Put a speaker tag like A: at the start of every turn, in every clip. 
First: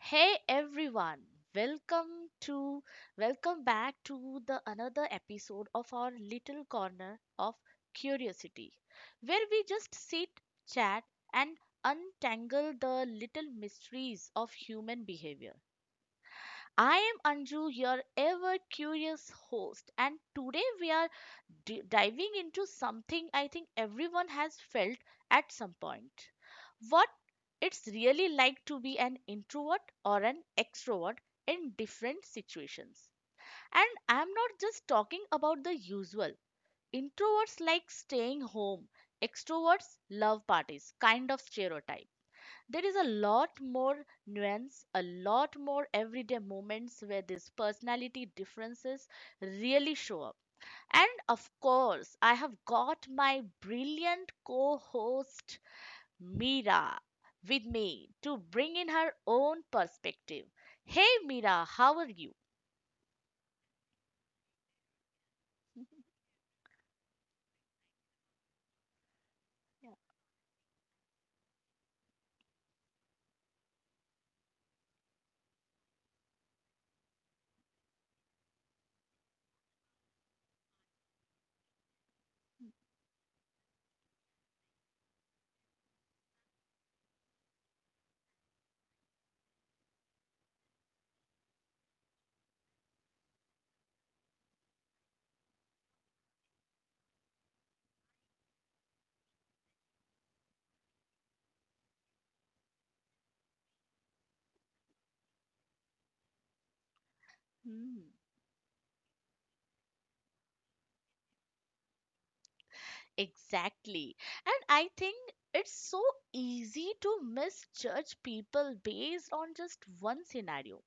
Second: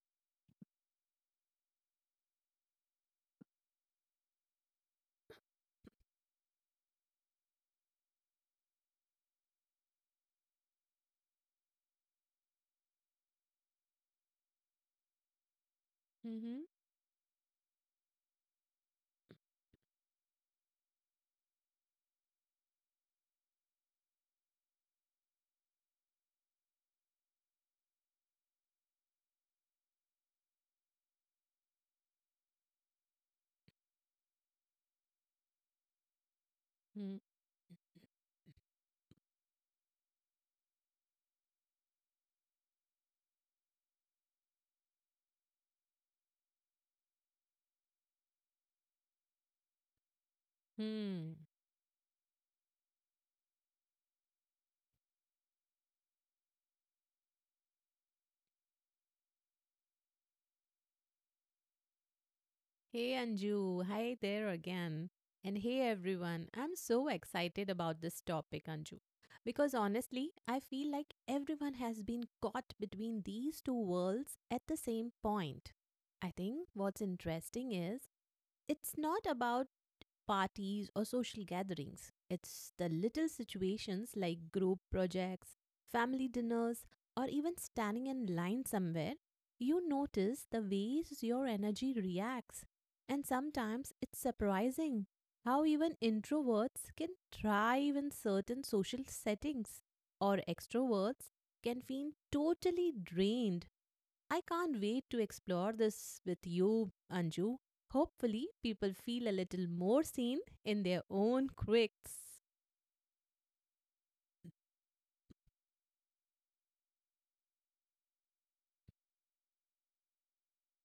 A: Hey everyone, welcome to welcome back to the another episode of our little corner of curiosity where we just sit, chat and untangle the little mysteries of human behavior.
B: Mm-hmm.
A: I am Anju, your ever curious host and today we are diving into something I think everyone has felt at some point. What it's really like to be an introvert or an extrovert in different situations. And I'm not just talking about the usual. Introverts like staying home, extroverts love parties, kind of stereotype. There is a lot more nuance, a lot more everyday moments where these personality differences really show up. And
B: Hmm.
A: of course, I have got my brilliant co host Mira with me to bring in her own perspective. Hey Mira, how are you?
B: Hey Anju, hi there again. And hey everyone, I'm so excited about this topic, Anju. Because
A: Yeah.
B: honestly, I feel like everyone has been caught between these two worlds at the same point. I think what's interesting is it's not about parties or social gatherings. It's the little situations like group projects, family dinners, or even standing in line somewhere. You notice the ways your energy reacts. And sometimes it's surprising how even introverts can thrive in certain social settings, or extroverts can feel totally drained. I can't wait to explore this with you, Anju.
A: Mm.
B: Hopefully, people feel a little more seen in their own quirks.
A: Exactly. And I think it's so easy to misjudge people based on just one scenario.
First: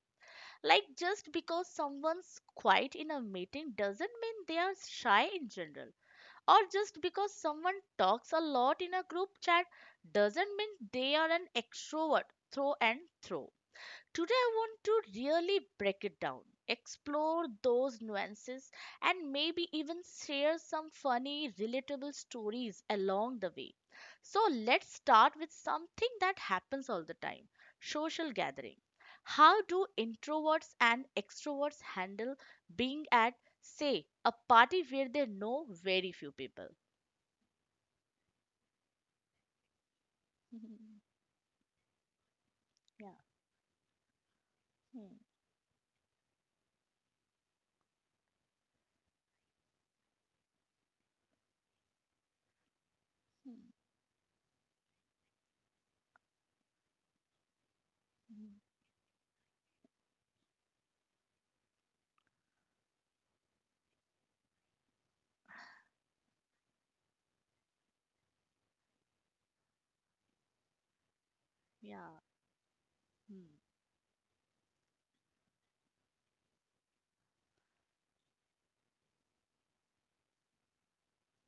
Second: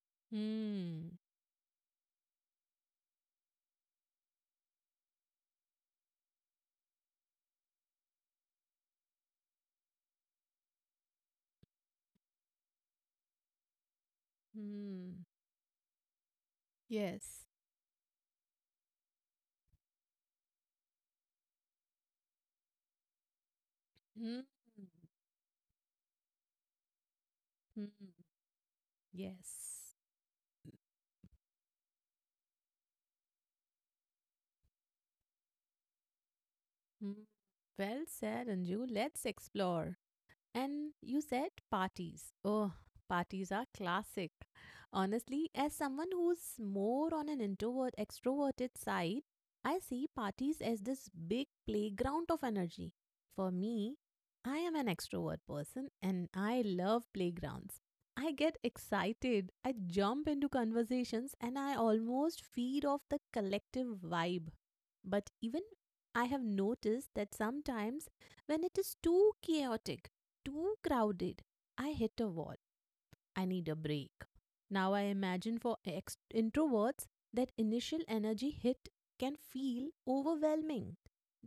A: Like,
B: Hmm.
A: just because someone's quiet in a meeting doesn't mean they are shy in general, or just because someone talks a lot in a group chat doesn't mean they are an extrovert through and through. Today, I want to
B: Hmm.
A: really break it down,
B: Yes.
A: explore those nuances, and maybe even share some funny, relatable stories along the way.
B: Hmm.
A: So, let's start with something that happens all the time,
B: Hmm.
A: social gathering. How do
B: Yes.
A: introverts and extroverts handle being at, say, a party where they know very few people?
B: Hmm. Well said, Anju. Let's explore. And you said parties. Oh,
A: yeah.
B: parties are classic.
A: Hmm.
B: Honestly, as someone who's more on an introvert extroverted side, I see parties as this big playground of energy. For
A: Hmm.
B: me, I am an extrovert person and I love playgrounds. I
A: Hmm.
B: get excited, I jump into conversations and I almost feed off the collective vibe. But even I have noticed that sometimes when it is too chaotic, too crowded, I hit
A: Yeah.
B: a wall. I need a break. Now I imagine for introverts that initial energy hit can feel overwhelming.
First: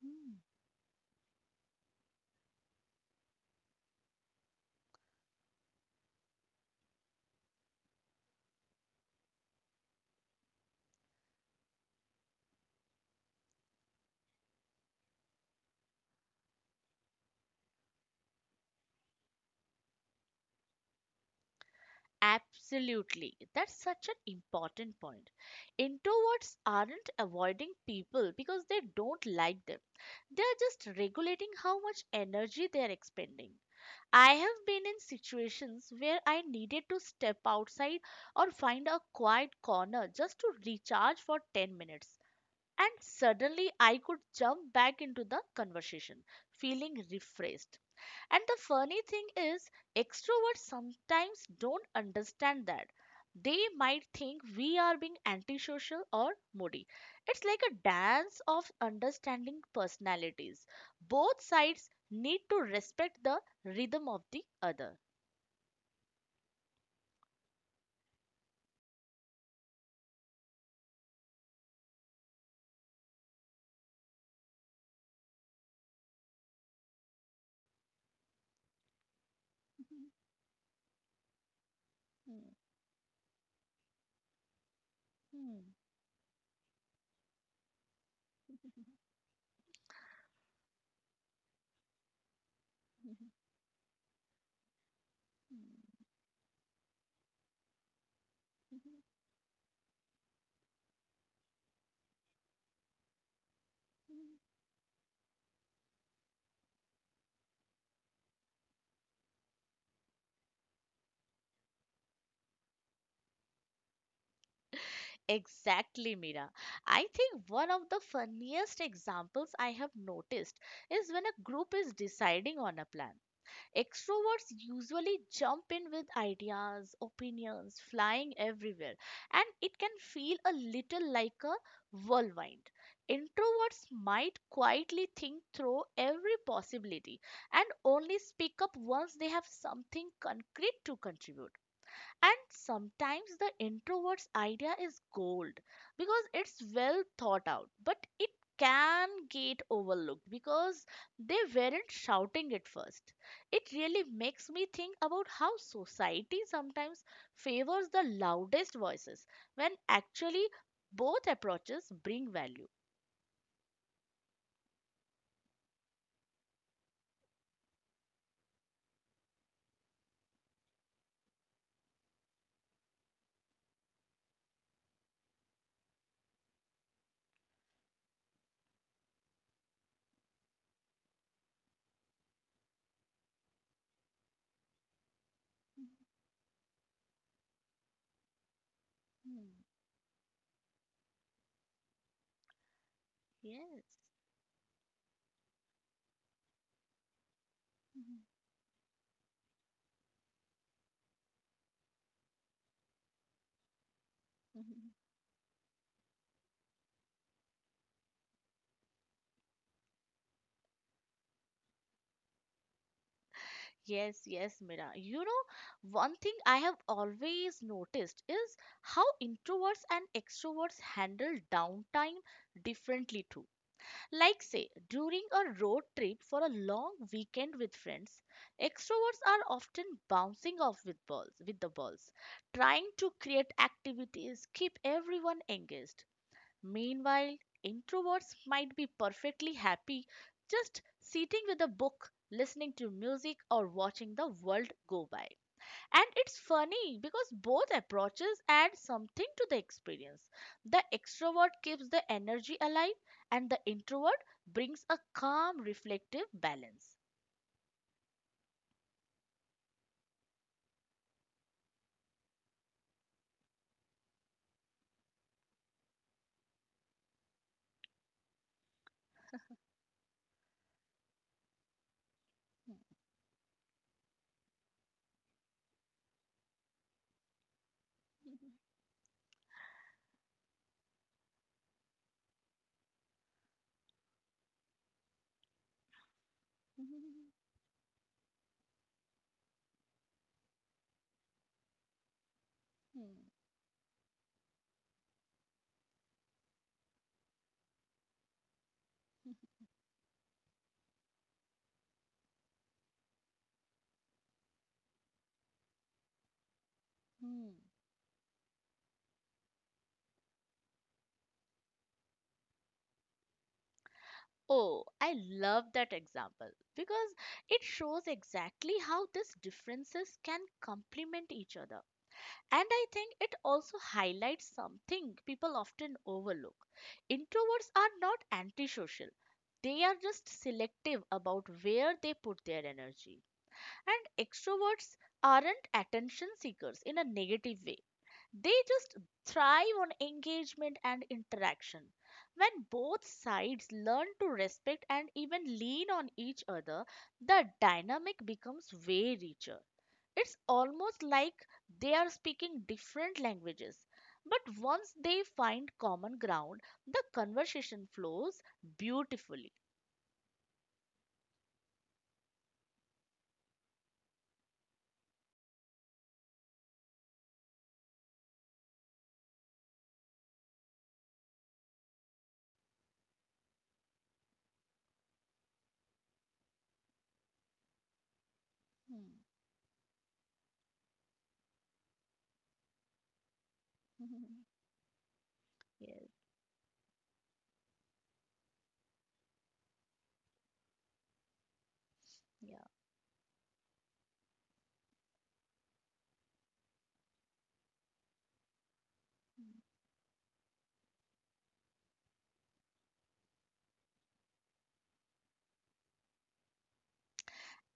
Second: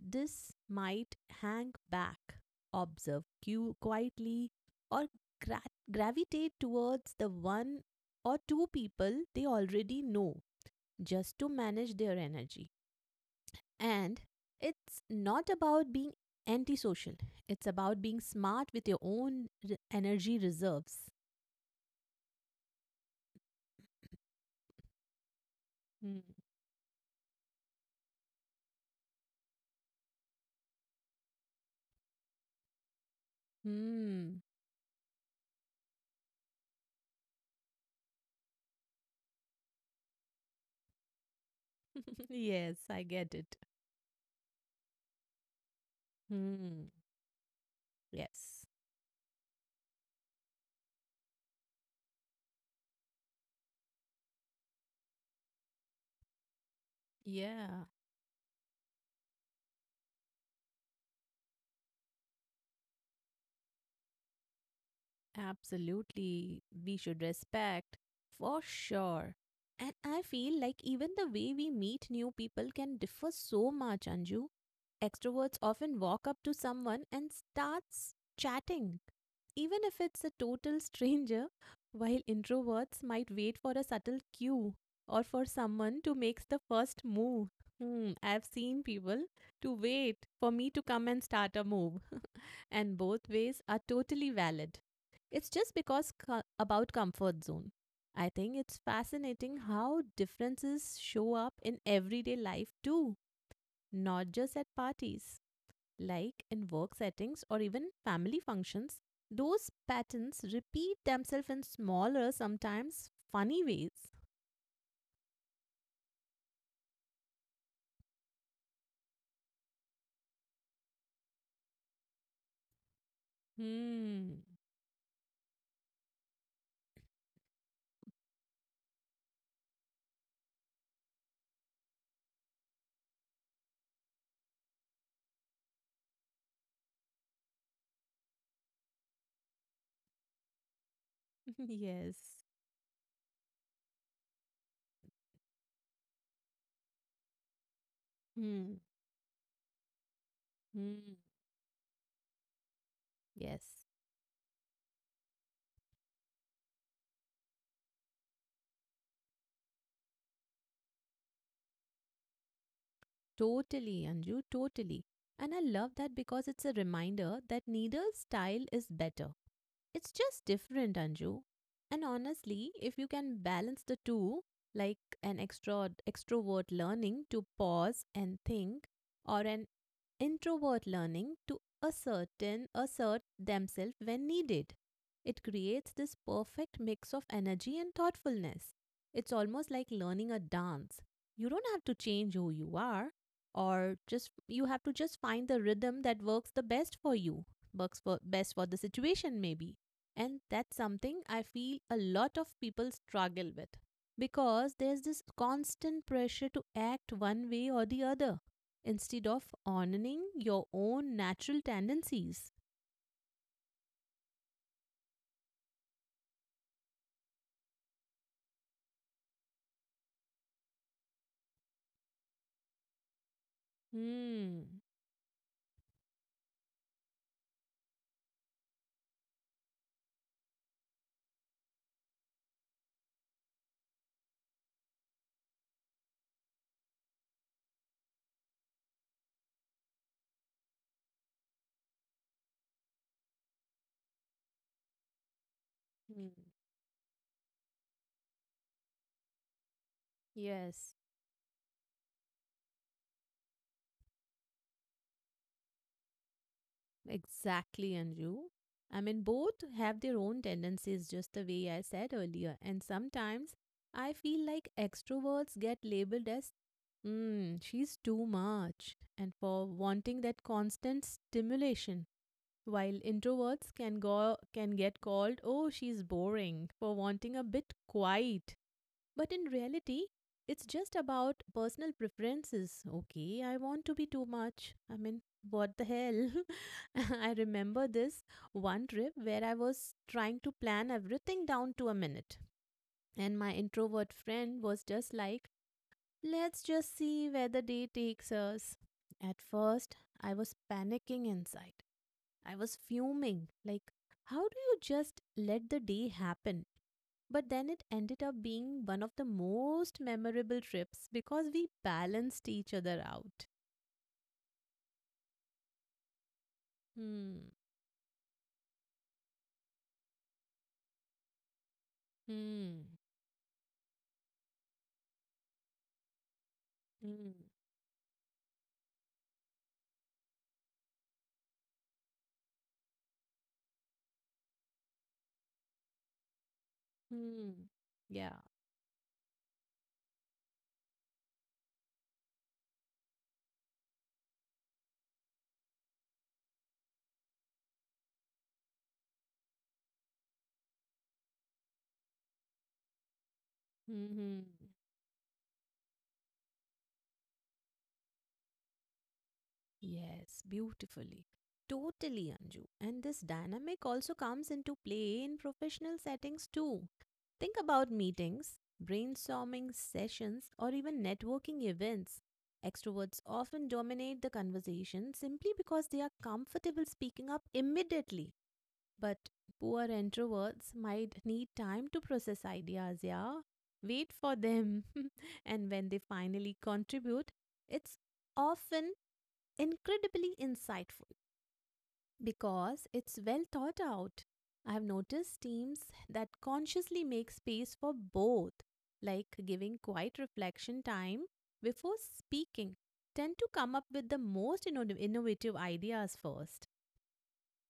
A: Hmm.
B: might hang back, observe cue quietly, or gravitate towards the one or two people they already know just to manage their energy. And it's not about being antisocial, it's about being smart with your own energy reserves.
A: Absolutely. That's such an important point.
B: Hmm.
A: Introverts aren't avoiding people because they don't like them. They are just regulating how much energy they are expending. I
B: Hmm.
A: have been in situations where I needed to step outside or find a quiet corner just to recharge for 10 minutes.
B: Yes,
A: And
B: I get it.
A: suddenly I could jump back into the conversation,
B: Hmm.
A: feeling refreshed. And the
B: Yes.
A: funny thing is, extroverts sometimes don't understand that. They might think we are being antisocial or moody. It's like a
B: Yeah.
A: dance of understanding personalities. Both sides need to respect the rhythm of the other.
B: Absolutely. We should respect, for sure. And I feel like even the way we meet new people can differ so much, Anju. Extroverts often walk up to someone and starts chatting, even if it's a total stranger, while introverts might wait for a subtle cue or for someone to make the first move. Hmm, I've seen people to wait for me to come and start a move, and both ways are totally valid. It's just because about comfort zone. I think it's fascinating how differences show up in everyday life too, not just at parties. Like in work settings or even family functions, those patterns repeat themselves in smaller, sometimes funny ways.
A: Exactly, Mira. I think one of the funniest examples I have noticed is when a group is deciding on a plan.
B: Hmm.
A: Extroverts usually jump in with ideas, opinions flying everywhere, and it can feel a little like a whirlwind. Introverts might quietly think through every possibility and only speak up once they have something concrete to contribute.
B: Yes.
A: And sometimes the introvert's idea is gold because it's well thought out, but it
B: Hmm.
A: can get overlooked because
B: Hmm.
A: they weren't shouting it first.
B: Yes.
A: It really makes me think about how society sometimes favors the loudest voices when actually both approaches bring value.
B: Totally, Anju, totally. And I love that because it's a reminder that neither style is better. It's just different, Anju. And honestly, if you can balance the two, like an extra extrovert learning to pause and think, or an introvert learning to ascertain assert themselves when needed, it creates this perfect mix of energy and thoughtfulness. It's
A: Mhm.
B: almost like learning a dance. You don't have to change who you are,
A: Yes.
B: or just you have to just find the rhythm that works the best for you, works for best for the situation maybe. And that's something I feel a lot of people struggle with because there's this constant pressure to act one way or the other instead of honoring your own natural tendencies.
A: Yes, yes, Mira. You know, one thing I have always noticed is how introverts and extroverts handle downtime differently too. Like,
B: Hmm.
A: say, during a road trip for a long weekend with friends, extroverts are often bouncing off with balls, with the balls, trying to create activities, keep everyone engaged. Meanwhile, introverts might be perfectly happy just sitting with a book, listening to music, or watching the world go by. And
B: Hmm.
A: it's funny because both approaches add something to the experience. The
B: Yes.
A: extrovert keeps the energy alive, and the introvert brings a calm, reflective balance.
B: Exactly, Anju. I mean, both have their own tendencies, just the way I said earlier. And sometimes I feel like extroverts get labeled as, she's too much, and for wanting that constant stimulation, while introverts can get called, oh, she's boring, for wanting a bit quiet. But in reality, it's just about personal preferences. Okay, I want to be too much. I mean, what the hell? I remember this one trip where I was trying to plan everything down to a minute. And my introvert friend was just like, let's just see where the day takes us. At first, I was panicking inside. I was fuming. Like, how do you just let the day happen? But then it ended up being one of the most memorable trips because we balanced each other out.
A: Oh, I love that example because
B: Hmm.
A: it shows exactly how these differences can complement each other. And I
B: Hmm.
A: think it also highlights something people often overlook.
B: Hmm.
A: Introverts are not antisocial, they are just selective about where they put their energy. And extroverts aren't attention seekers in a negative
B: Hmm.
A: way,
B: Yeah.
A: they just thrive on engagement and interaction. When both sides learn to respect and even lean on each other, the dynamic becomes way richer. It's almost like they are speaking different languages.
B: Hmm.
A: But
B: Hmm.
A: once they find common ground, the conversation flows beautifully.
B: Yes, beautifully. Totally, Anju. And this dynamic also comes into play in professional settings too. Think about meetings, brainstorming sessions, or even networking events. Extroverts often dominate the conversation simply because they are comfortable speaking up immediately.
A: Hmm.
B: But poor introverts might need time to process ideas, yeah? Wait for them. And when they
A: yes,
B: finally contribute, it's often incredibly insightful
A: yeah.
B: because it's well thought out. I've noticed teams that consciously make space for both, like giving quiet reflection time before speaking, tend to come up with the most innovative ideas first.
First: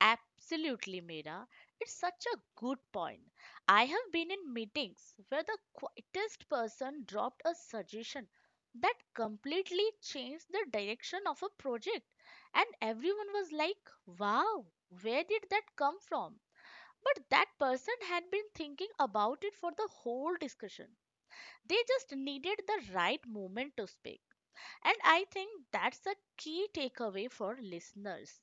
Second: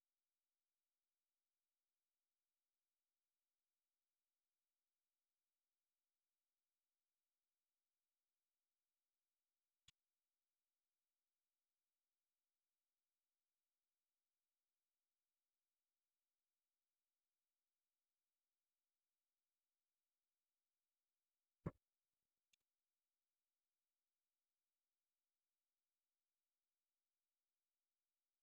A: Absolutely, Meera. It's such a good point. I have been in meetings where the quietest person dropped a suggestion that completely changed the direction of a project, and everyone was like, wow, where did that come from? But that person had been thinking about it for the whole discussion. They just needed the right moment to speak. And I think that's a key takeaway for listeners.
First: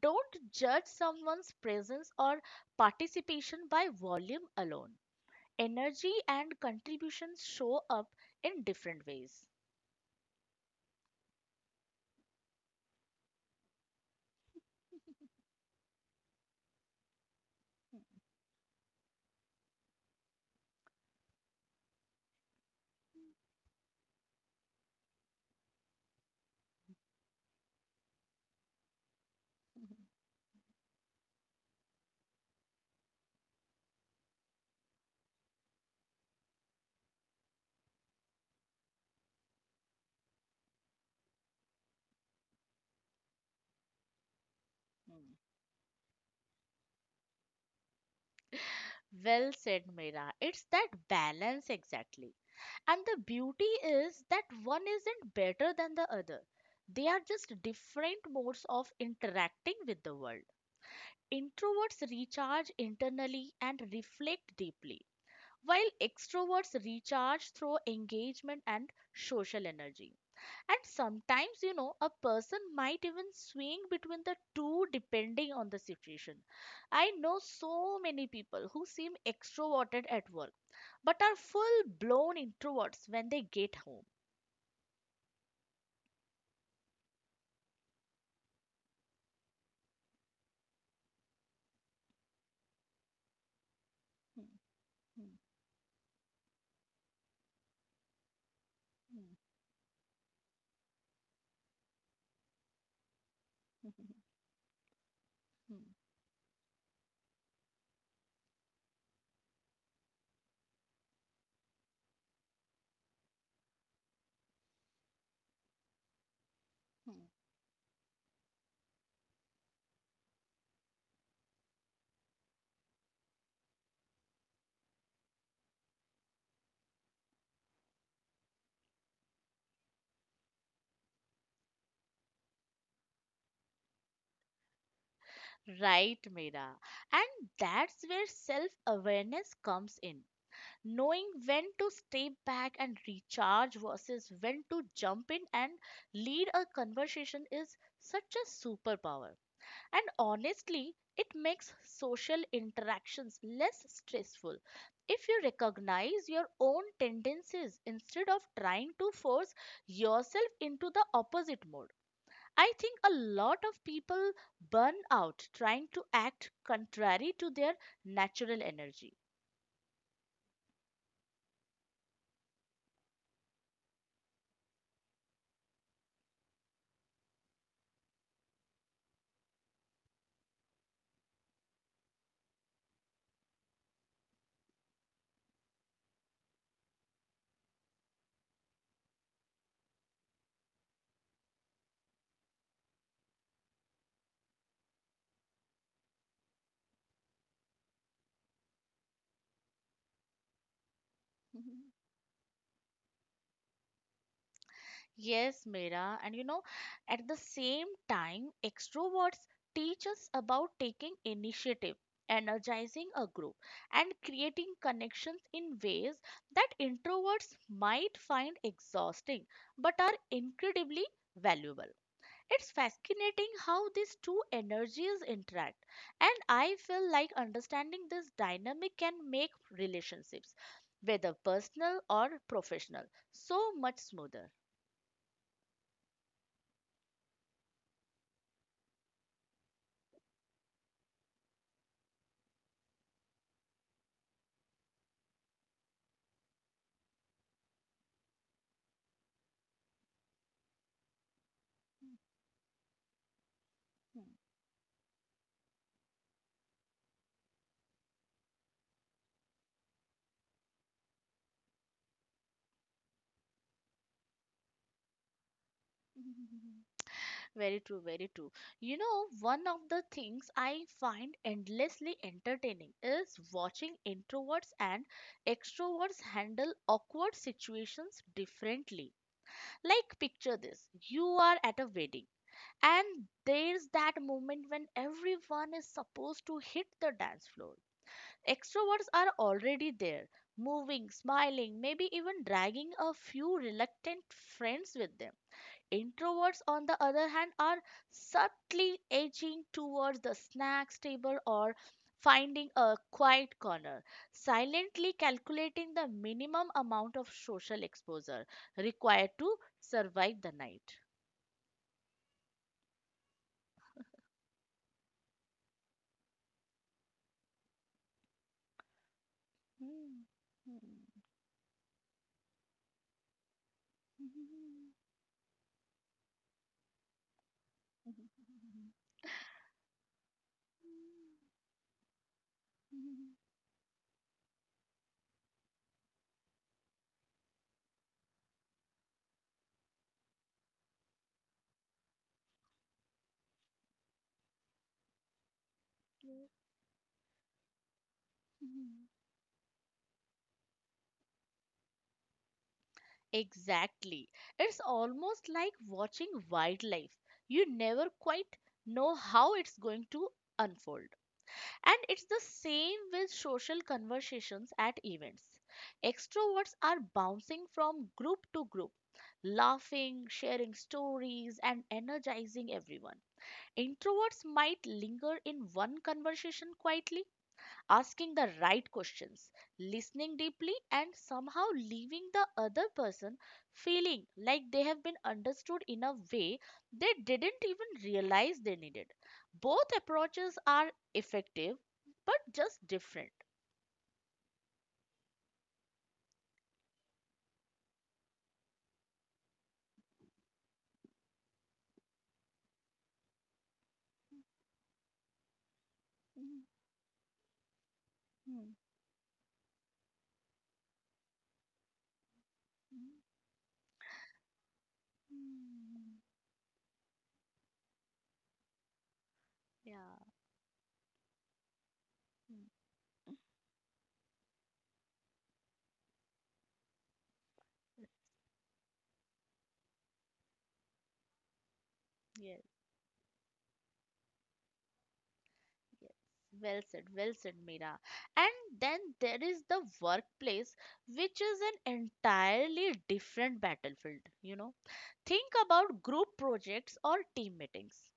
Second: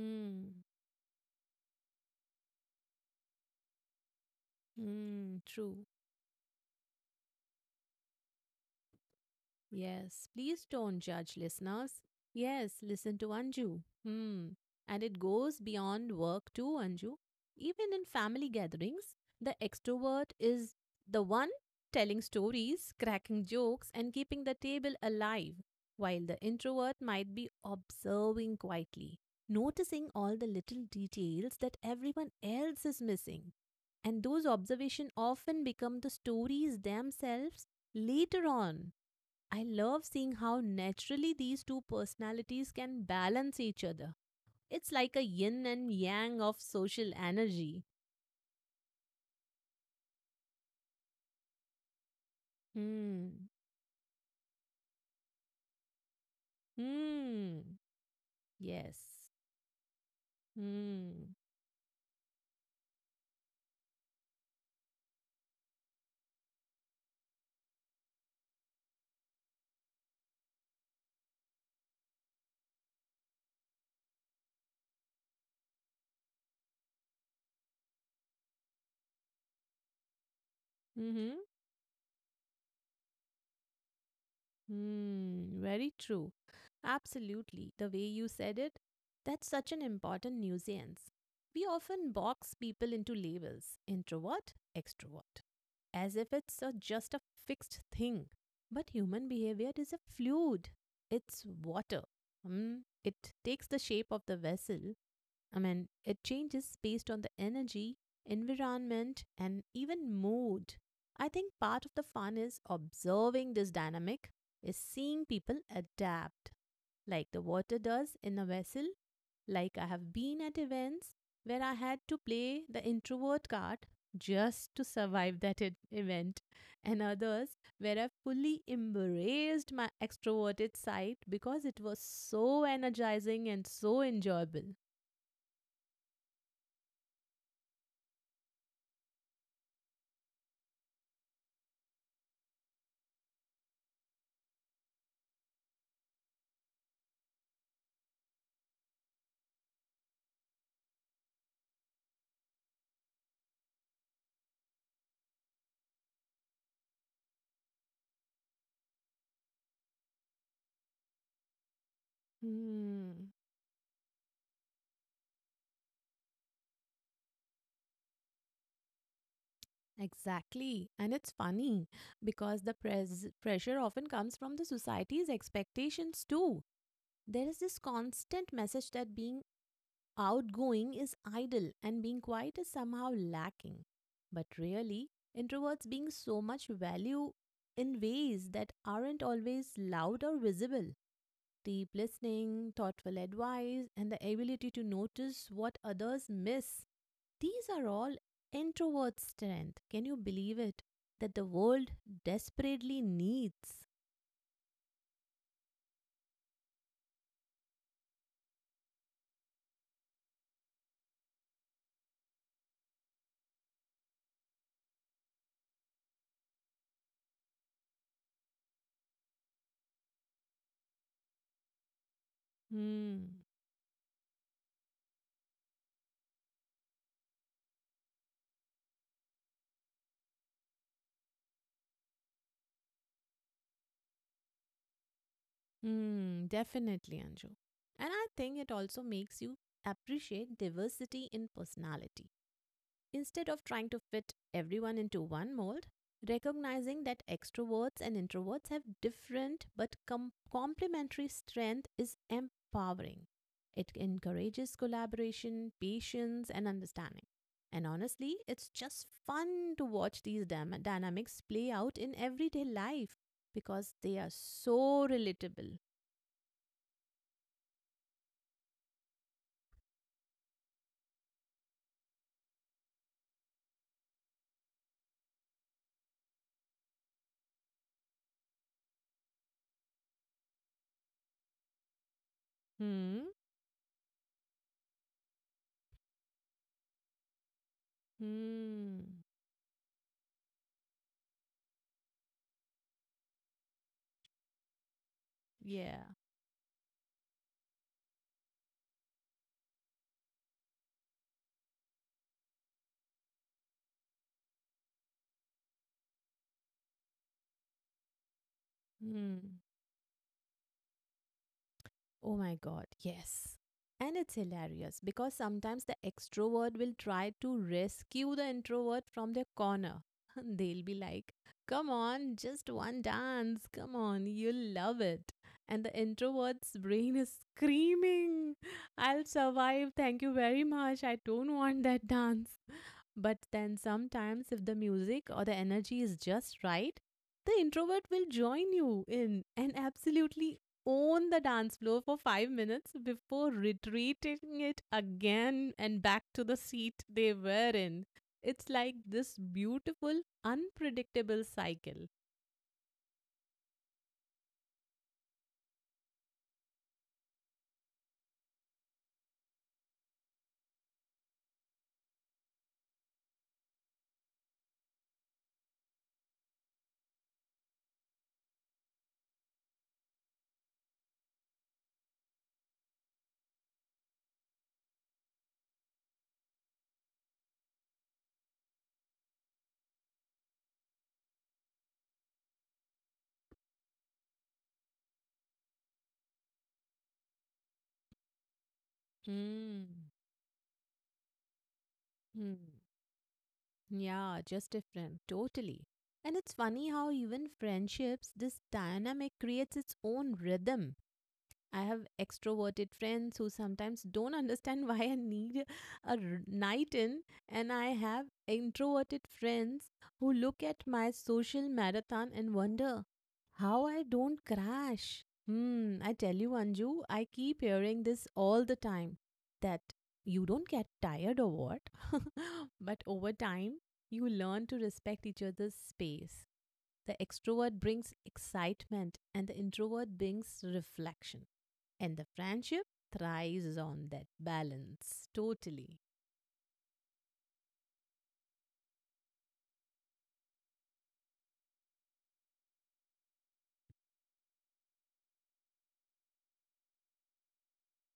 A: Don't judge someone's presence or participation by volume alone.
B: Hmm. True.
A: Energy and contributions show up in different ways.
B: Yes, please don't judge, listeners. Yes, listen to Anju. Hmm. And it goes beyond work too, Anju. Even in family gatherings, the extrovert is the one telling stories, cracking jokes, and keeping the table alive, while the introvert might be observing quietly, noticing all the little details that everyone else is missing. And those observations often become the stories themselves later on. I love seeing how naturally these two personalities can balance each other. It's like a yin and yang of social energy.
A: Well said, Meera. It's that balance exactly. And the
B: Hmm.
A: beauty is that one isn't better than the other. They are just
B: Hmm.
A: different modes of
B: Yes.
A: interacting with the world.
B: Hmm.
A: Introverts recharge internally and reflect deeply, while extroverts recharge through engagement and social energy. And sometimes, you know, a person might even swing between the two depending on the situation. I know so many people who seem extroverted at work but
B: Mm-hmm.
A: are full blown introverts when they get home.
B: Hmm, very true. Absolutely. The way you said it, that's such an important nuisance. We often box people into labels, introvert, extrovert, as if it's a, just a fixed thing. But human behavior is a fluid, it's water. Hmm. It takes the shape of the vessel, I mean, it changes based on the energy, environment, and even mood. I think part of the fun is observing this dynamic, is seeing people adapt, like the water does in a vessel. Like, I have been at events where I had to play the introvert card just to survive that event, and others where I fully embraced my extroverted side because it was so energizing and so enjoyable.
A: Right, Mira. And that's where self awareness comes in. Knowing when to step back and recharge versus when to jump in and lead a conversation is such a superpower. And honestly, it makes social interactions less stressful if you recognize your own tendencies instead of trying to force yourself into the opposite mode. I think a
B: Hmm,
A: lot of people burn out trying to act contrary to their natural energy.
B: exactly. And it's funny because the pressure often comes from the society's expectations too. There is this constant message that being outgoing is idle and being quiet is somehow lacking. But really, introverts being so much value in ways that aren't always loud or visible. Deep listening, thoughtful advice, and the ability to notice what others miss. These are all introvert strength. Can you believe it? That the world desperately needs.
A: Yes, Mira. And you know, at the same time, extroverts teach us about taking initiative, energizing a group, and creating connections in ways that introverts might find exhausting but are incredibly valuable. It's
B: Hmm.
A: fascinating how these two energies interact, and I feel like understanding this dynamic can make relationships, whether personal or professional, so much smoother.
B: Hmm. Definitely, Anju. And I think it also makes you appreciate diversity in personality. Instead of trying to fit everyone into one mold, recognizing that extroverts and introverts have different but complementary strengths is empowering. It
A: Hmm.
B: encourages collaboration, patience, and understanding. And honestly, it's just fun to watch these dynamics play out in everyday life because they are so relatable.
A: Very true, very true. You know, one of the things I find endlessly entertaining is watching introverts and extroverts handle awkward situations differently. Like, picture this, you are at a wedding, and
B: Hmm.
A: there's that moment when everyone is supposed to hit the dance floor.
B: Hmm.
A: Extroverts are already there, moving, smiling, maybe even dragging a few reluctant friends with them.
B: Yeah.
A: Introverts, on the other hand, are subtly edging towards the snacks table or finding a quiet corner, silently calculating the minimum amount of social exposure required
B: Hmm.
A: to survive the night.
B: Oh my God, yes. And it's hilarious because sometimes the extrovert will try to rescue the introvert from their corner.
A: Hmm.
B: They'll be like, come on, just one dance. Come on, you'll love it. And the introvert's brain is screaming, I'll survive. Thank you very much. I don't want that dance. But then sometimes, if the music or the energy is just right, the introvert will join you in and absolutely own the dance floor for 5 minutes before retreating it again and back to the seat they were in. It's like this beautiful, unpredictable cycle.
A: Exactly. It's almost like watching wildlife. You never quite know how it's going to unfold. And it's the same with social conversations at events. Extroverts are bouncing from group to group, laughing, sharing stories, and energizing everyone. Introverts might linger in one conversation quietly, asking the right questions, listening deeply, and somehow leaving the other person feeling like they have been understood in a way they didn't even realize they needed.
B: Mm.
A: Both approaches are effective, but
B: Mm.
A: just different.
B: Yeah, just different. Totally. And it's funny how even friendships, this dynamic creates its own rhythm. I have extroverted friends who sometimes don't understand why I need a
A: Mm,
B: night in, and I have
A: mm,
B: introverted friends who look at my social marathon and wonder
A: mm,
B: how I don't crash. Hmm, I
A: mm.
B: tell you, Anju, I keep hearing this all the time that
A: Yeah.
B: you don't get tired or what?
A: Mm.
B: But over time, you learn to respect each other's space. The extrovert brings excitement and the introvert brings reflection. And the
A: Yes.
B: friendship thrives on that balance totally.
A: Yes, well said, Mira. And then there is the workplace, which is an entirely different battlefield, you know. Think about group projects or team meetings.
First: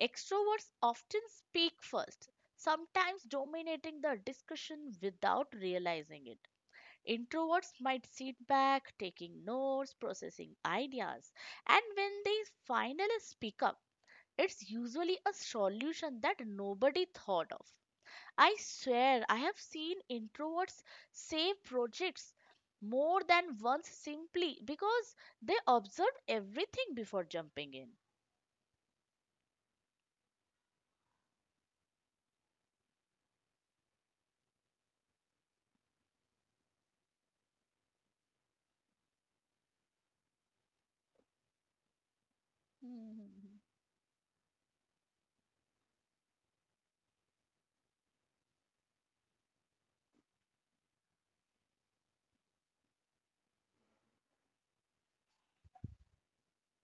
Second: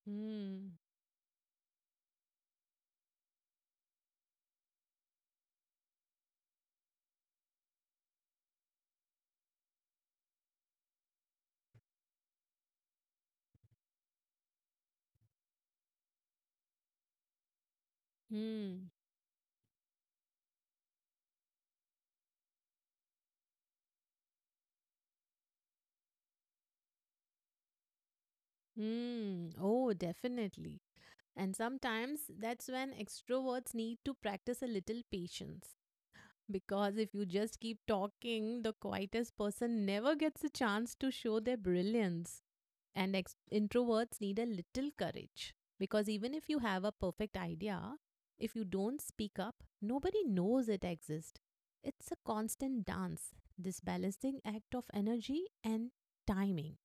A: Extroverts
B: Hmm.
A: often speak first, sometimes dominating the discussion without realizing it. Introverts might sit back, taking notes, processing ideas, and when they finally speak up, it's usually a solution that nobody thought of. I
B: Hmm.
A: swear, I have seen introverts save projects more than once simply because they observed everything before jumping in.
B: Hmm. Oh, definitely. And sometimes that's when extroverts need to practice a little patience. Because if you just keep talking, the quietest person never gets a chance to show their brilliance. And
A: Hmm.
B: introverts need a little courage. Because even if you have a perfect idea, if you don't speak up, nobody knows it exists. It's a constant dance, this balancing act of energy and timing.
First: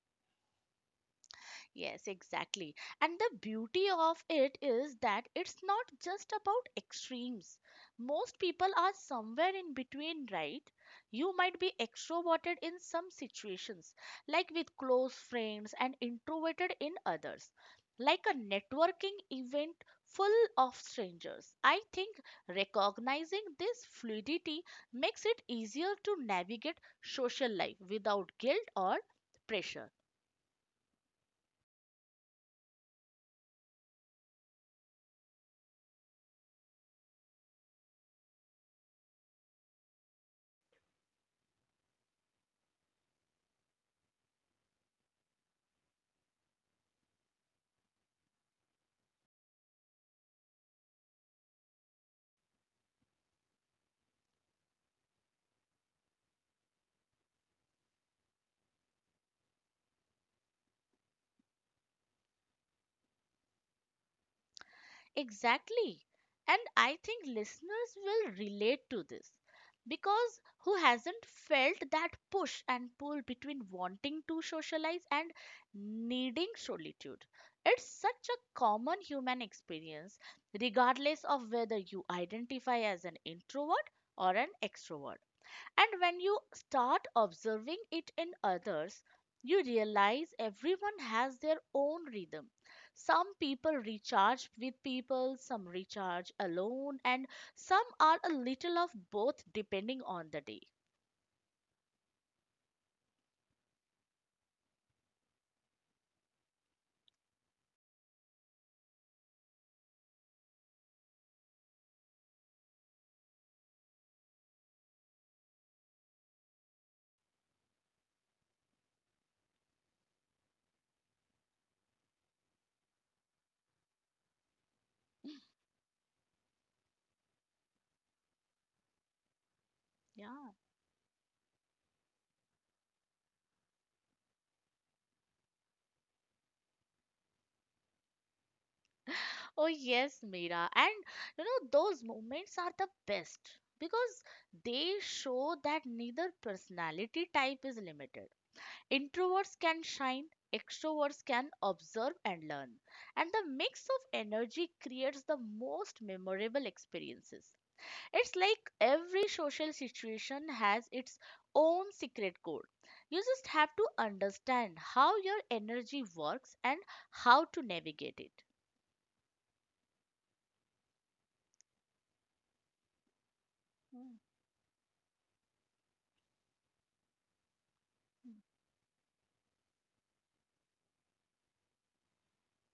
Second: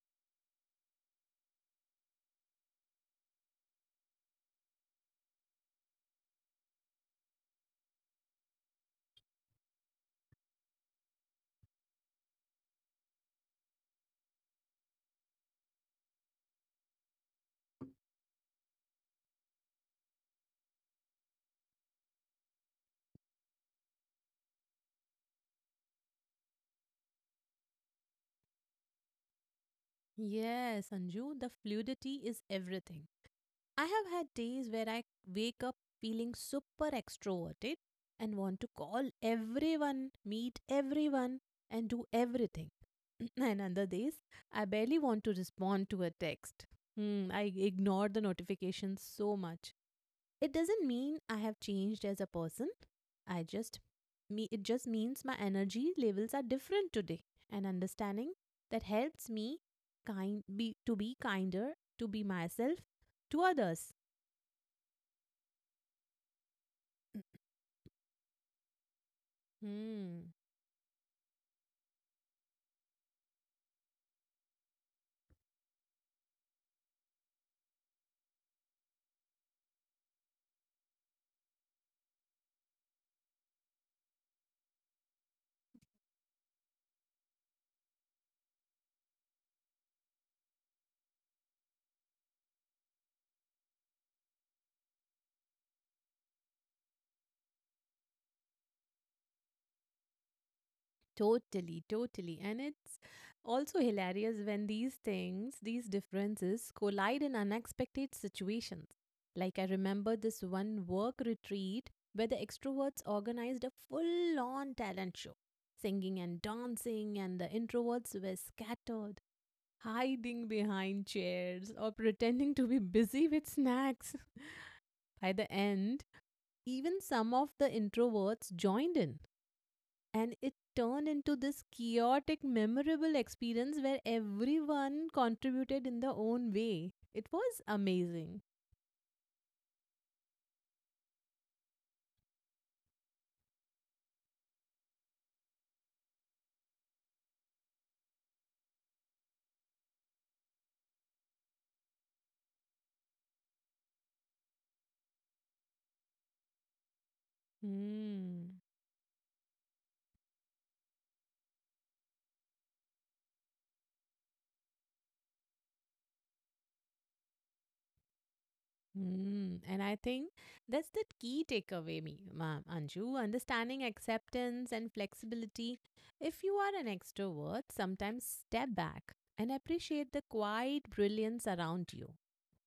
A: Yes, exactly. And the beauty of it is that it's not just about extremes. Most people are somewhere in between, right? You might be extroverted in some situations, like with close friends, and introverted in others, like a networking event full of strangers. I think recognizing this fluidity makes it easier to navigate social life without guilt or pressure.
B: Yes, Anju, the fluidity is everything. I have had days where I wake up feeling super extroverted and want to call everyone, meet everyone, and do everything. And other days, I barely want to respond to a text. Hmm, I ignore the notifications so much. It doesn't mean I have changed as a person. I just me It just means my energy levels are different today, and understanding that helps me kind be to be kinder, to be myself, to others.
A: Exactly. And I think listeners will relate to this
B: Hmm.
A: because who hasn't felt that push and pull between wanting to socialize and needing solitude? It's such a common human experience, regardless of whether you identify as an introvert or an extrovert. And when you start observing it in others, you realize everyone has their own rhythm. Some people recharge with people, some recharge alone, and some are a little of both depending on the day.
B: Totally, totally. And it's also hilarious when these things, these differences, collide in unexpected situations. Like, I remember this one work retreat where the extroverts organized a full on talent show, singing and dancing, and the introverts were scattered, hiding behind chairs or pretending to be busy with snacks. By the end, even some of the introverts joined in, and
A: Yeah.
B: it turned into this chaotic, memorable experience where everyone contributed in their own way. It was amazing.
A: Oh, yes, Mira. And you know, those moments are the best because they show that neither personality type is limited. Introverts can shine, extroverts can observe and learn. And the mix of energy creates the most memorable experiences. It's
B: Hmm.
A: like every social situation has its own secret code. You just have to understand how your energy works and how to navigate it.
B: Hmm. And I think that's the key takeaway, me, ma'am, Anju. Understanding,
A: Hmm,
B: acceptance, and flexibility. If you are an extrovert, sometimes step back and appreciate the quiet brilliance around you.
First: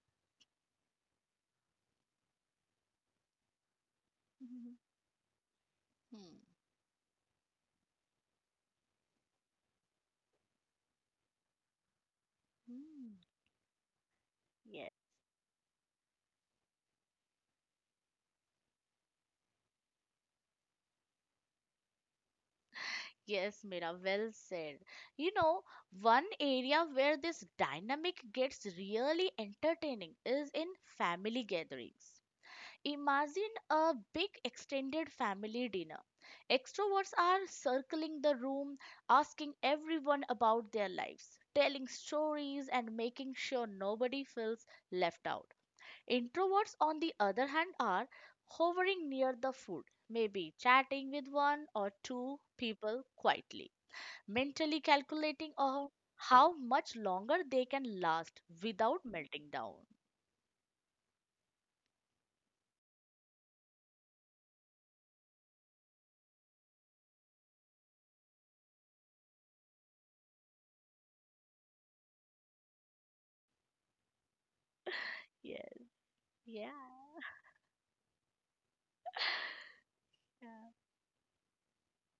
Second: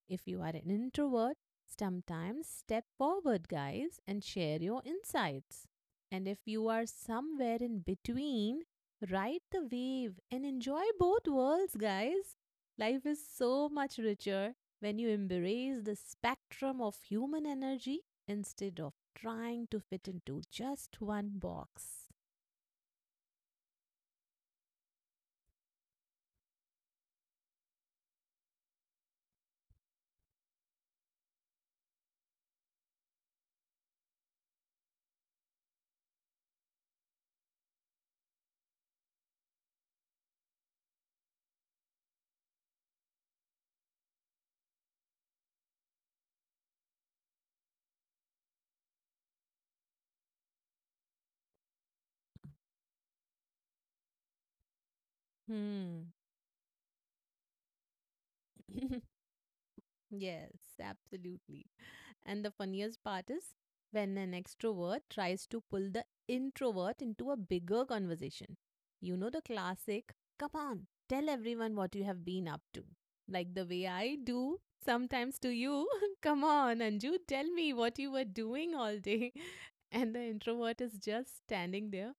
B: If you are an introvert, sometimes step forward, guys, and
A: hmm,
B: share
A: hmm,
B: your insights. And if
A: hmm,
B: you are somewhere in between, ride the wave and enjoy both worlds, guys.
A: hmm.
B: Life
A: Hmm.
B: is so much richer
A: Yes.
B: when you embrace the spectrum of human energy instead of trying to fit into just one box.
A: Yes, Mira, well said. You know, one area where this dynamic gets really entertaining is in family gatherings. Imagine a big extended family dinner. Extroverts are circling the room, asking everyone about their lives, telling stories, and making sure nobody feels left out. Introverts, on the other hand, are hovering near the food, maybe chatting with one or two people quietly, mentally calculating
B: Hmm.
A: how much longer they can last without melting down.
B: Yes, absolutely. And the funniest part is when an extrovert tries to pull the introvert into a bigger conversation. You know the classic, come on, tell everyone what you have been up to. Like the way I do sometimes to
A: Yes,
B: you. Come
A: yeah,
B: on, Anju, tell me what you were doing all day. And the
A: yeah,
B: introvert is just standing there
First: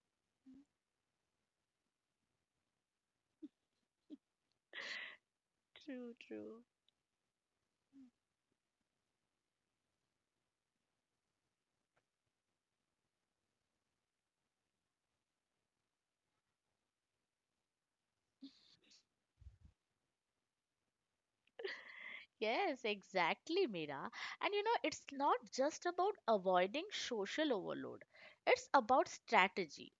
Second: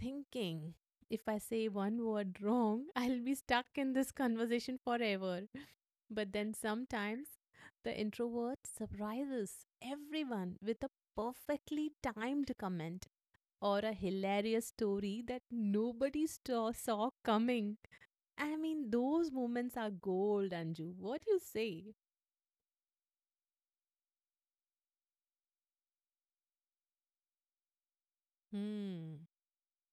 B: thinking, if I say one word wrong, I'll be stuck in this conversation forever.
A: true,
B: But then
A: true.
B: sometimes the introvert surprises everyone with a perfectly timed comment or a hilarious story that saw coming. I mean, those moments are gold, Anju. What do you say?
A: Yes, exactly, Mira. And you know, it's not just about avoiding social overload, it's about
B: Hmm,
A: strategy.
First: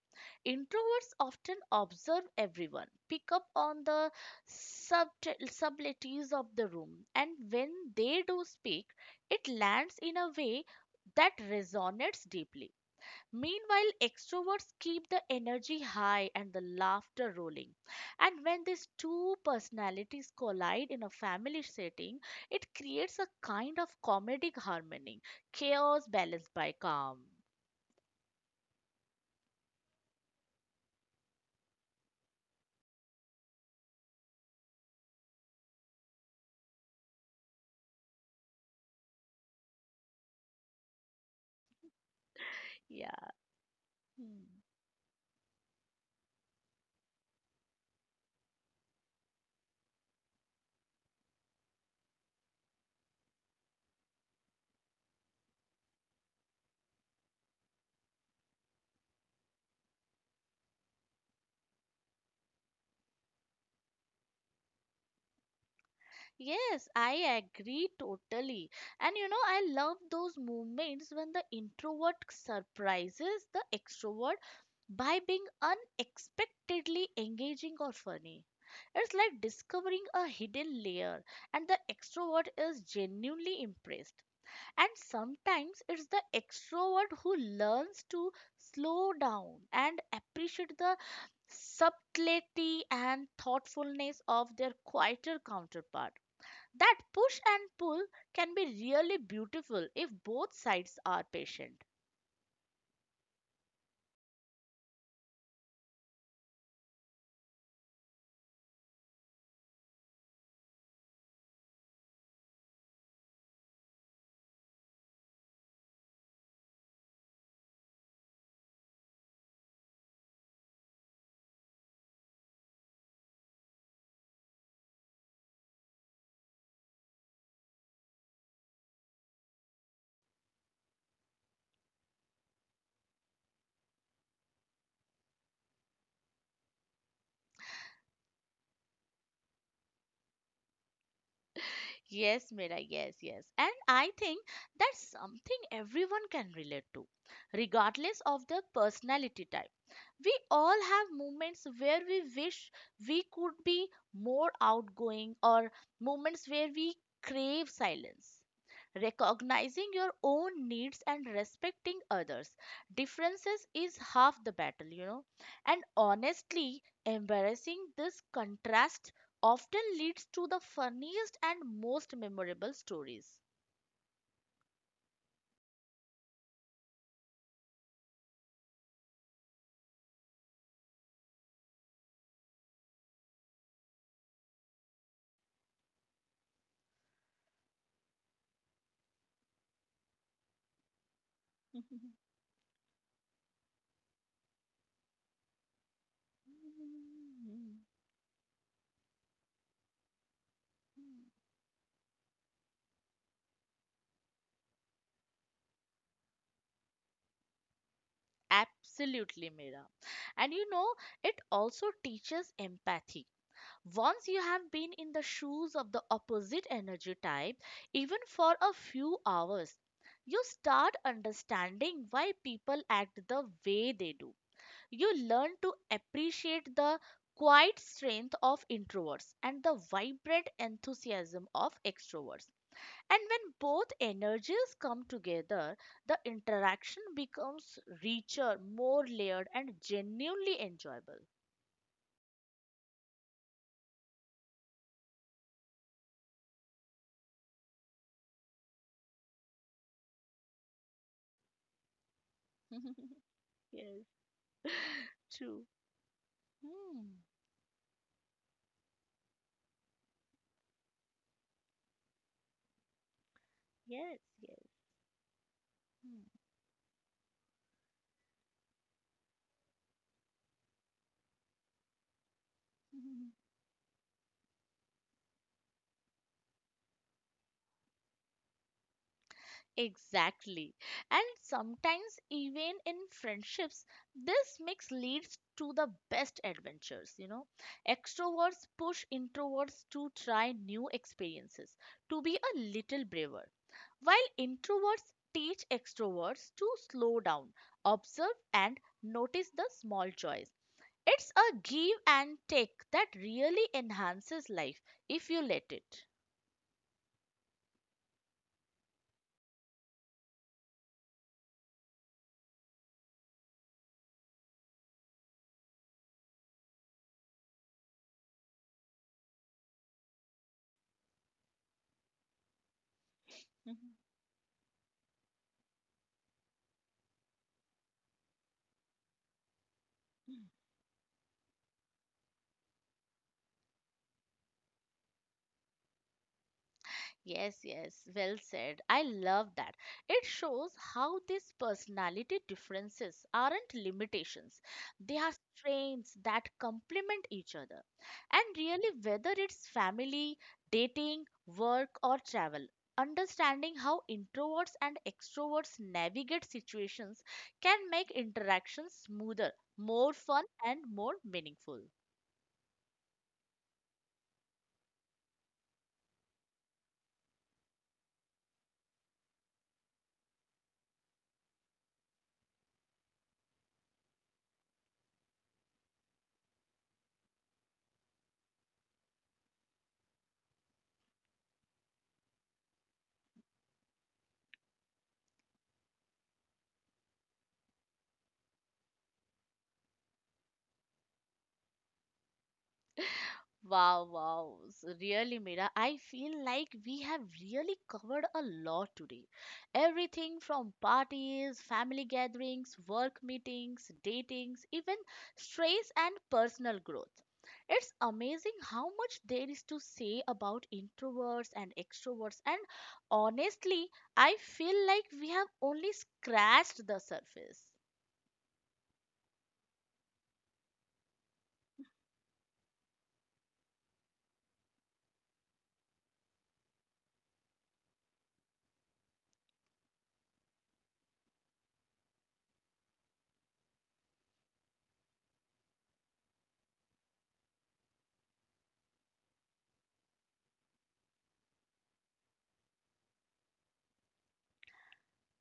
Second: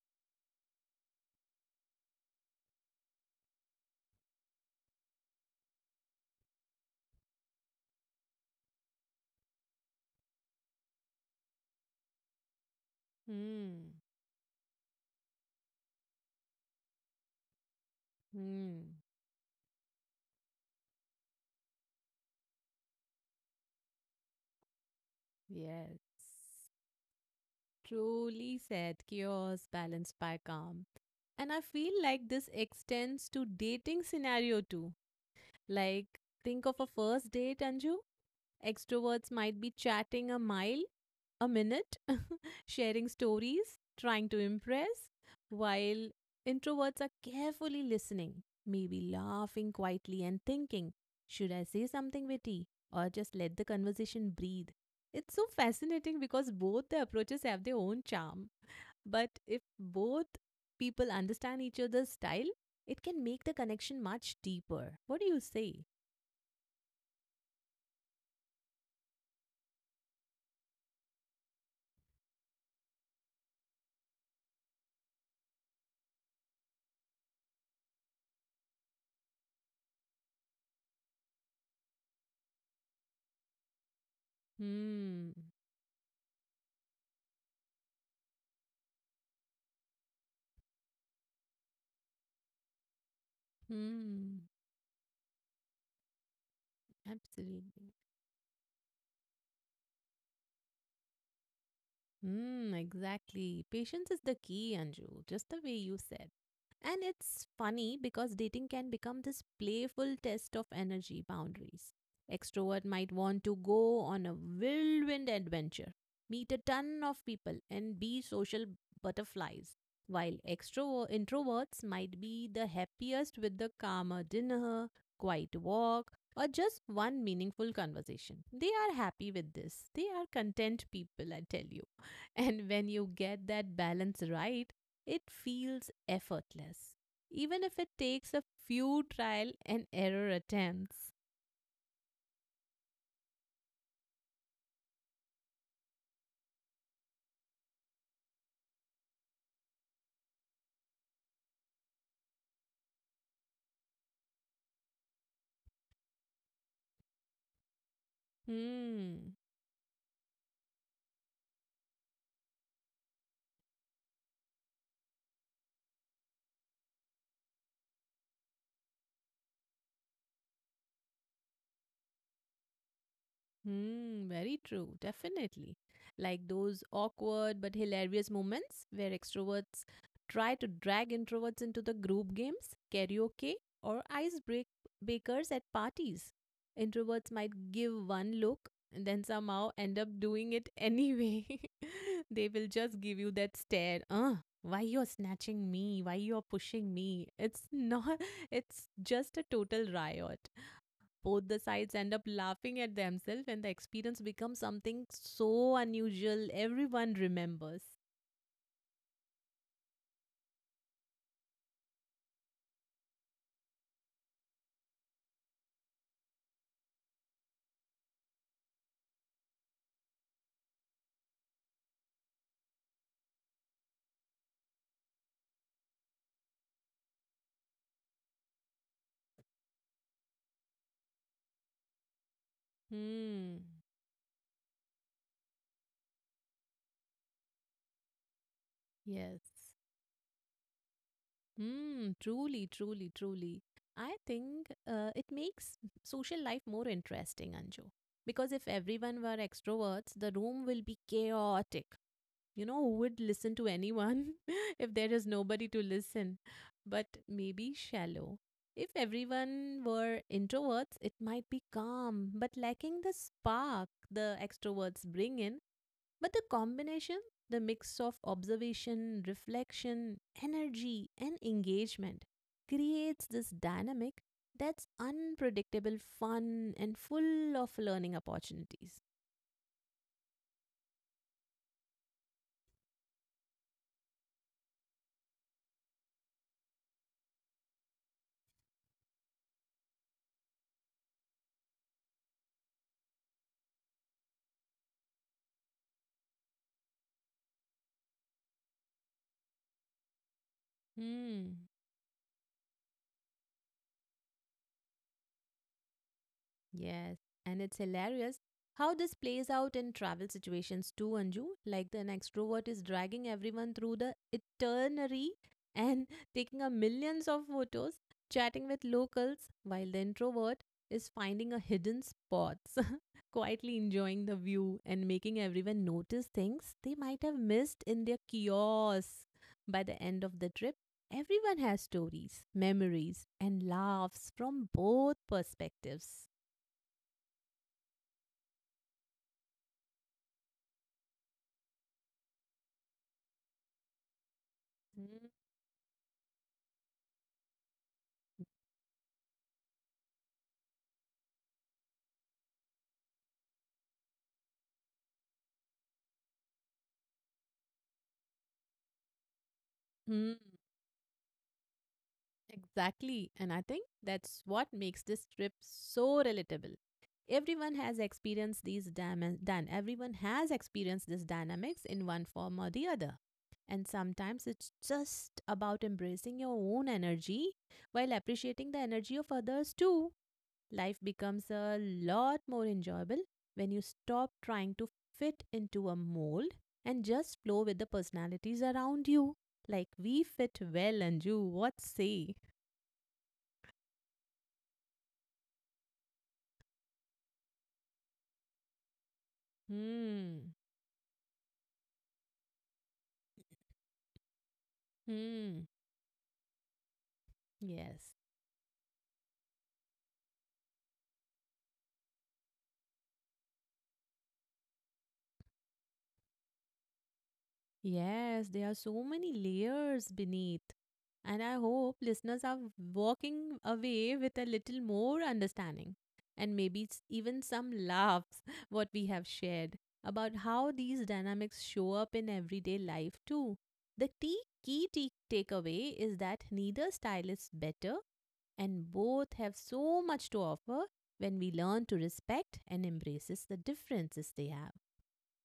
A: Introverts often observe everyone, pick up on the subtleties of the room, and when they do speak, it lands in a way that resonates deeply. Meanwhile,
B: hmm,
A: extroverts keep the energy high and the laughter rolling. And when these
B: hmm.
A: two personalities collide in a family setting, it creates a kind of comedic harmony,
B: Yes.
A: chaos balanced by calm.
B: Truly said, chaos balanced by calm. And I feel like this extends to dating scenario too. Like, think of a first date, Anju. Extroverts might be chatting a mile a minute, sharing
A: Yeah.
B: stories, trying to
A: Hmm.
B: impress, while introverts are carefully listening, maybe laughing quietly and thinking, should I say something witty or just let the conversation breathe? It's so fascinating because both the approaches have their own charm. But if both people understand each other's style, it can make the connection much deeper. What do you say?
A: Yes, I agree totally. And you know, I love those moments when the introvert surprises the extrovert by being unexpectedly engaging or funny. It's like discovering a hidden layer, and the extrovert is genuinely impressed. And
B: Hmm.
A: sometimes it's the extrovert who learns to slow down and appreciate the subtlety and thoughtfulness
B: Hmm.
A: of their quieter counterpart. That push and
B: Absolutely.
A: pull can be really beautiful if both sides are patient.
B: Mm, exactly. Patience is the key, Anju, just the way you said. And it's funny because dating can become this playful test of energy boundaries. Extrovert might want to go on a whirlwind adventure, meet a ton of people, and be social butterflies, while extrovert introverts might be the happiest with the calmer dinner, quiet walk, or just one meaningful conversation. They are happy with this. They are content people, I tell you. And when you get that balance right, it feels effortless, even if it takes a few trial and error attempts.
A: Yes, Mira, yes, yes. And I think that's something everyone can relate to, regardless of the personality type. We all have moments where we wish we could be more outgoing, or moments where we crave silence.
B: Hmm.
A: Recognizing your own needs and respecting others' differences is half the battle, you know. And honestly, embarrassing this contrast often leads to the funniest and most memorable stories.
B: Hmm, very true, definitely. Like those awkward but hilarious moments where extroverts try to drag introverts into the group games, karaoke, or icebreakers at parties. Introverts might give one look and then somehow end up doing it anyway. They will just give you that stare. Why you're snatching me? Why you're pushing me? It's not, it's just a total riot. Both the sides end up laughing at themselves, and the experience becomes something so unusual everyone remembers.
A: Absolutely, Mira. And you know, it also teaches empathy. Once you have been in the shoes of the opposite energy type, even for a few hours, you start understanding why people act the way they do. You learn to appreciate the quiet strength of introverts and the vibrant enthusiasm of extroverts. And when
B: Hmm.
A: both energies come together, the interaction becomes richer, more
B: Yes.
A: layered, and genuinely enjoyable.
B: Hmm. Truly, truly, truly. I think it makes social life more interesting, Anju. Because if everyone were extroverts, the room will be chaotic. You know, who would listen to
A: Yes,
B: anyone if there is
A: true.
B: nobody to listen? But
A: Hmm.
B: maybe shallow. If everyone were introverts, it might be calm, but lacking the spark
A: Yes,
B: the
A: yes.
B: extroverts bring in.
A: Hmm.
B: But the combination, the mix of observation, reflection, energy, and engagement creates this dynamic that's unpredictable, fun, and full of learning opportunities.
A: Exactly. And sometimes, even in friendships, this mix leads to the best adventures, you know. Extroverts push introverts to try new experiences, to be a little braver, while introverts teach extroverts to slow down, observe, and notice the small joys. It's a
B: Hmm.
A: give and take that really enhances life if you let it.
B: Yes, and it's hilarious how this plays out in travel situations too, Anju. Like an extrovert is dragging everyone through the itinerary and taking a millions of photos, chatting with locals, while the introvert is finding a hidden spots, quietly enjoying the view and making everyone notice things they might have missed in their chaos. By the end of the trip, everyone has stories, memories, and laughs from both perspectives.
A: Yes, yes, well said. I love that. It shows how these personality differences aren't limitations. They
B: Hmm.
A: are strengths that complement each other. And really, whether it's family, dating, work, or travel, understanding how introverts and extroverts navigate situations can make interactions smoother, more
B: Mm,
A: fun, and more meaningful.
B: exactly. And I think that's what makes this trip so relatable. Everyone has experienced everyone has experienced this dynamics in one form or the other. And sometimes it's just about embracing your own energy while appreciating the energy of others too. Life becomes a lot more enjoyable when you stop trying to fit into a mold and just flow with the personalities around you. Like we fit well, Anju. What say?
A: Wow, wow. Really, Mira, I feel like we have really covered a lot today. Everything
B: Hmm.
A: from parties, family gatherings, work meetings, datings, even
B: Hmm.
A: stress and personal growth. It's
B: Yes.
A: amazing how much there is to say about introverts and extroverts, and honestly, I feel like we have only scratched the surface.
B: Yes, there are so many layers beneath. And I hope listeners are walking away with a little more understanding and maybe even some laughs, what we have shared about how these dynamics show up in everyday life too. The tea, key tea takeaway is that neither style is better and both have so much to offer when we learn to respect and embraces the differences they have.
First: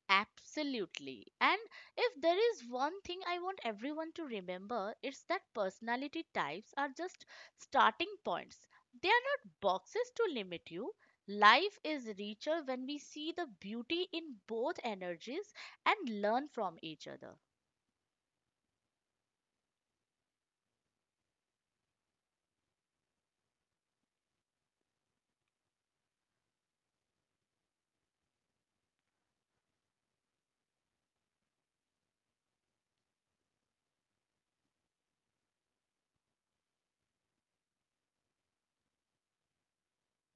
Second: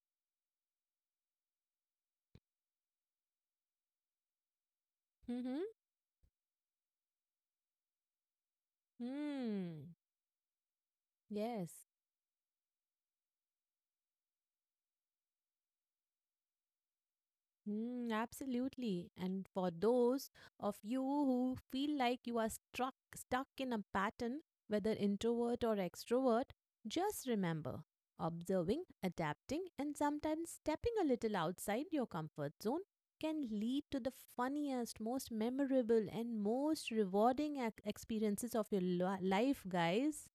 A: Absolutely. And if there is one thing I want everyone to remember, it's that
B: Mm-hmm.
A: personality types are just starting points. They are not
B: Hmm.
A: boxes to limit you.
B: Yes.
A: Life is richer when we see the beauty in both energies and learn from each other.
B: Mm, absolutely. And for those of you who feel like you are stuck in a pattern, whether introvert or extrovert, just remember observing, adapting, and sometimes stepping a little outside your comfort zone can lead to the funniest, most memorable, and most rewarding experiences of your life, guys.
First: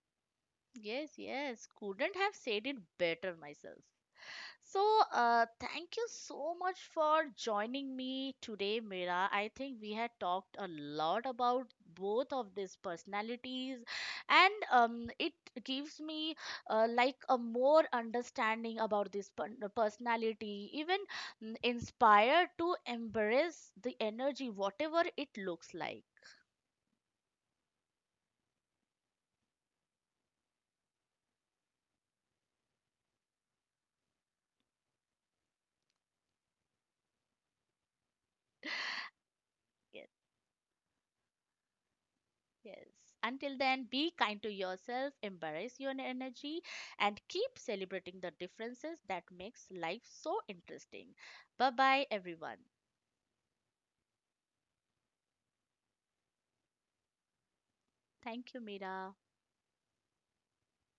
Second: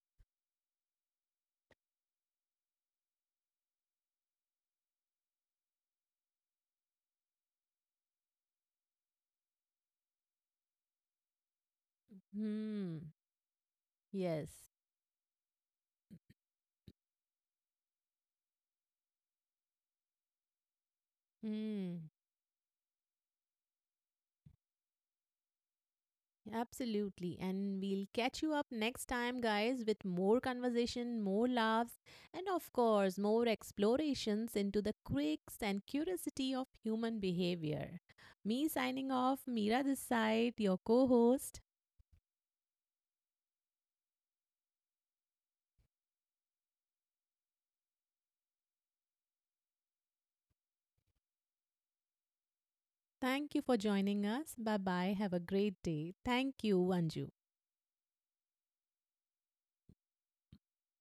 A: Yes, yes, couldn't have said it better myself. So, thank you so much for joining me today, Mira. I think we had talked a lot about both of these
B: Hmm.
A: personalities,
B: Yes.
A: and it gives me like a more understanding about this personality, even
B: Hmm.
A: inspired to embrace the energy, whatever it looks like.
B: Absolutely. And we'll catch you up next time, guys, with more conversation, more laughs, and of course, more explorations into the quirks and curiosity of human behavior. Me signing off, Mira this
A: Yes.
B: side, your co host.
A: Yes. Until then, be kind to yourself, embrace your energy, and keep celebrating the differences that makes life so interesting. Bye bye, everyone.
B: Thank you for joining us. Bye bye. Have a great day. Thank you, Anju.
A: Thank you, Mira.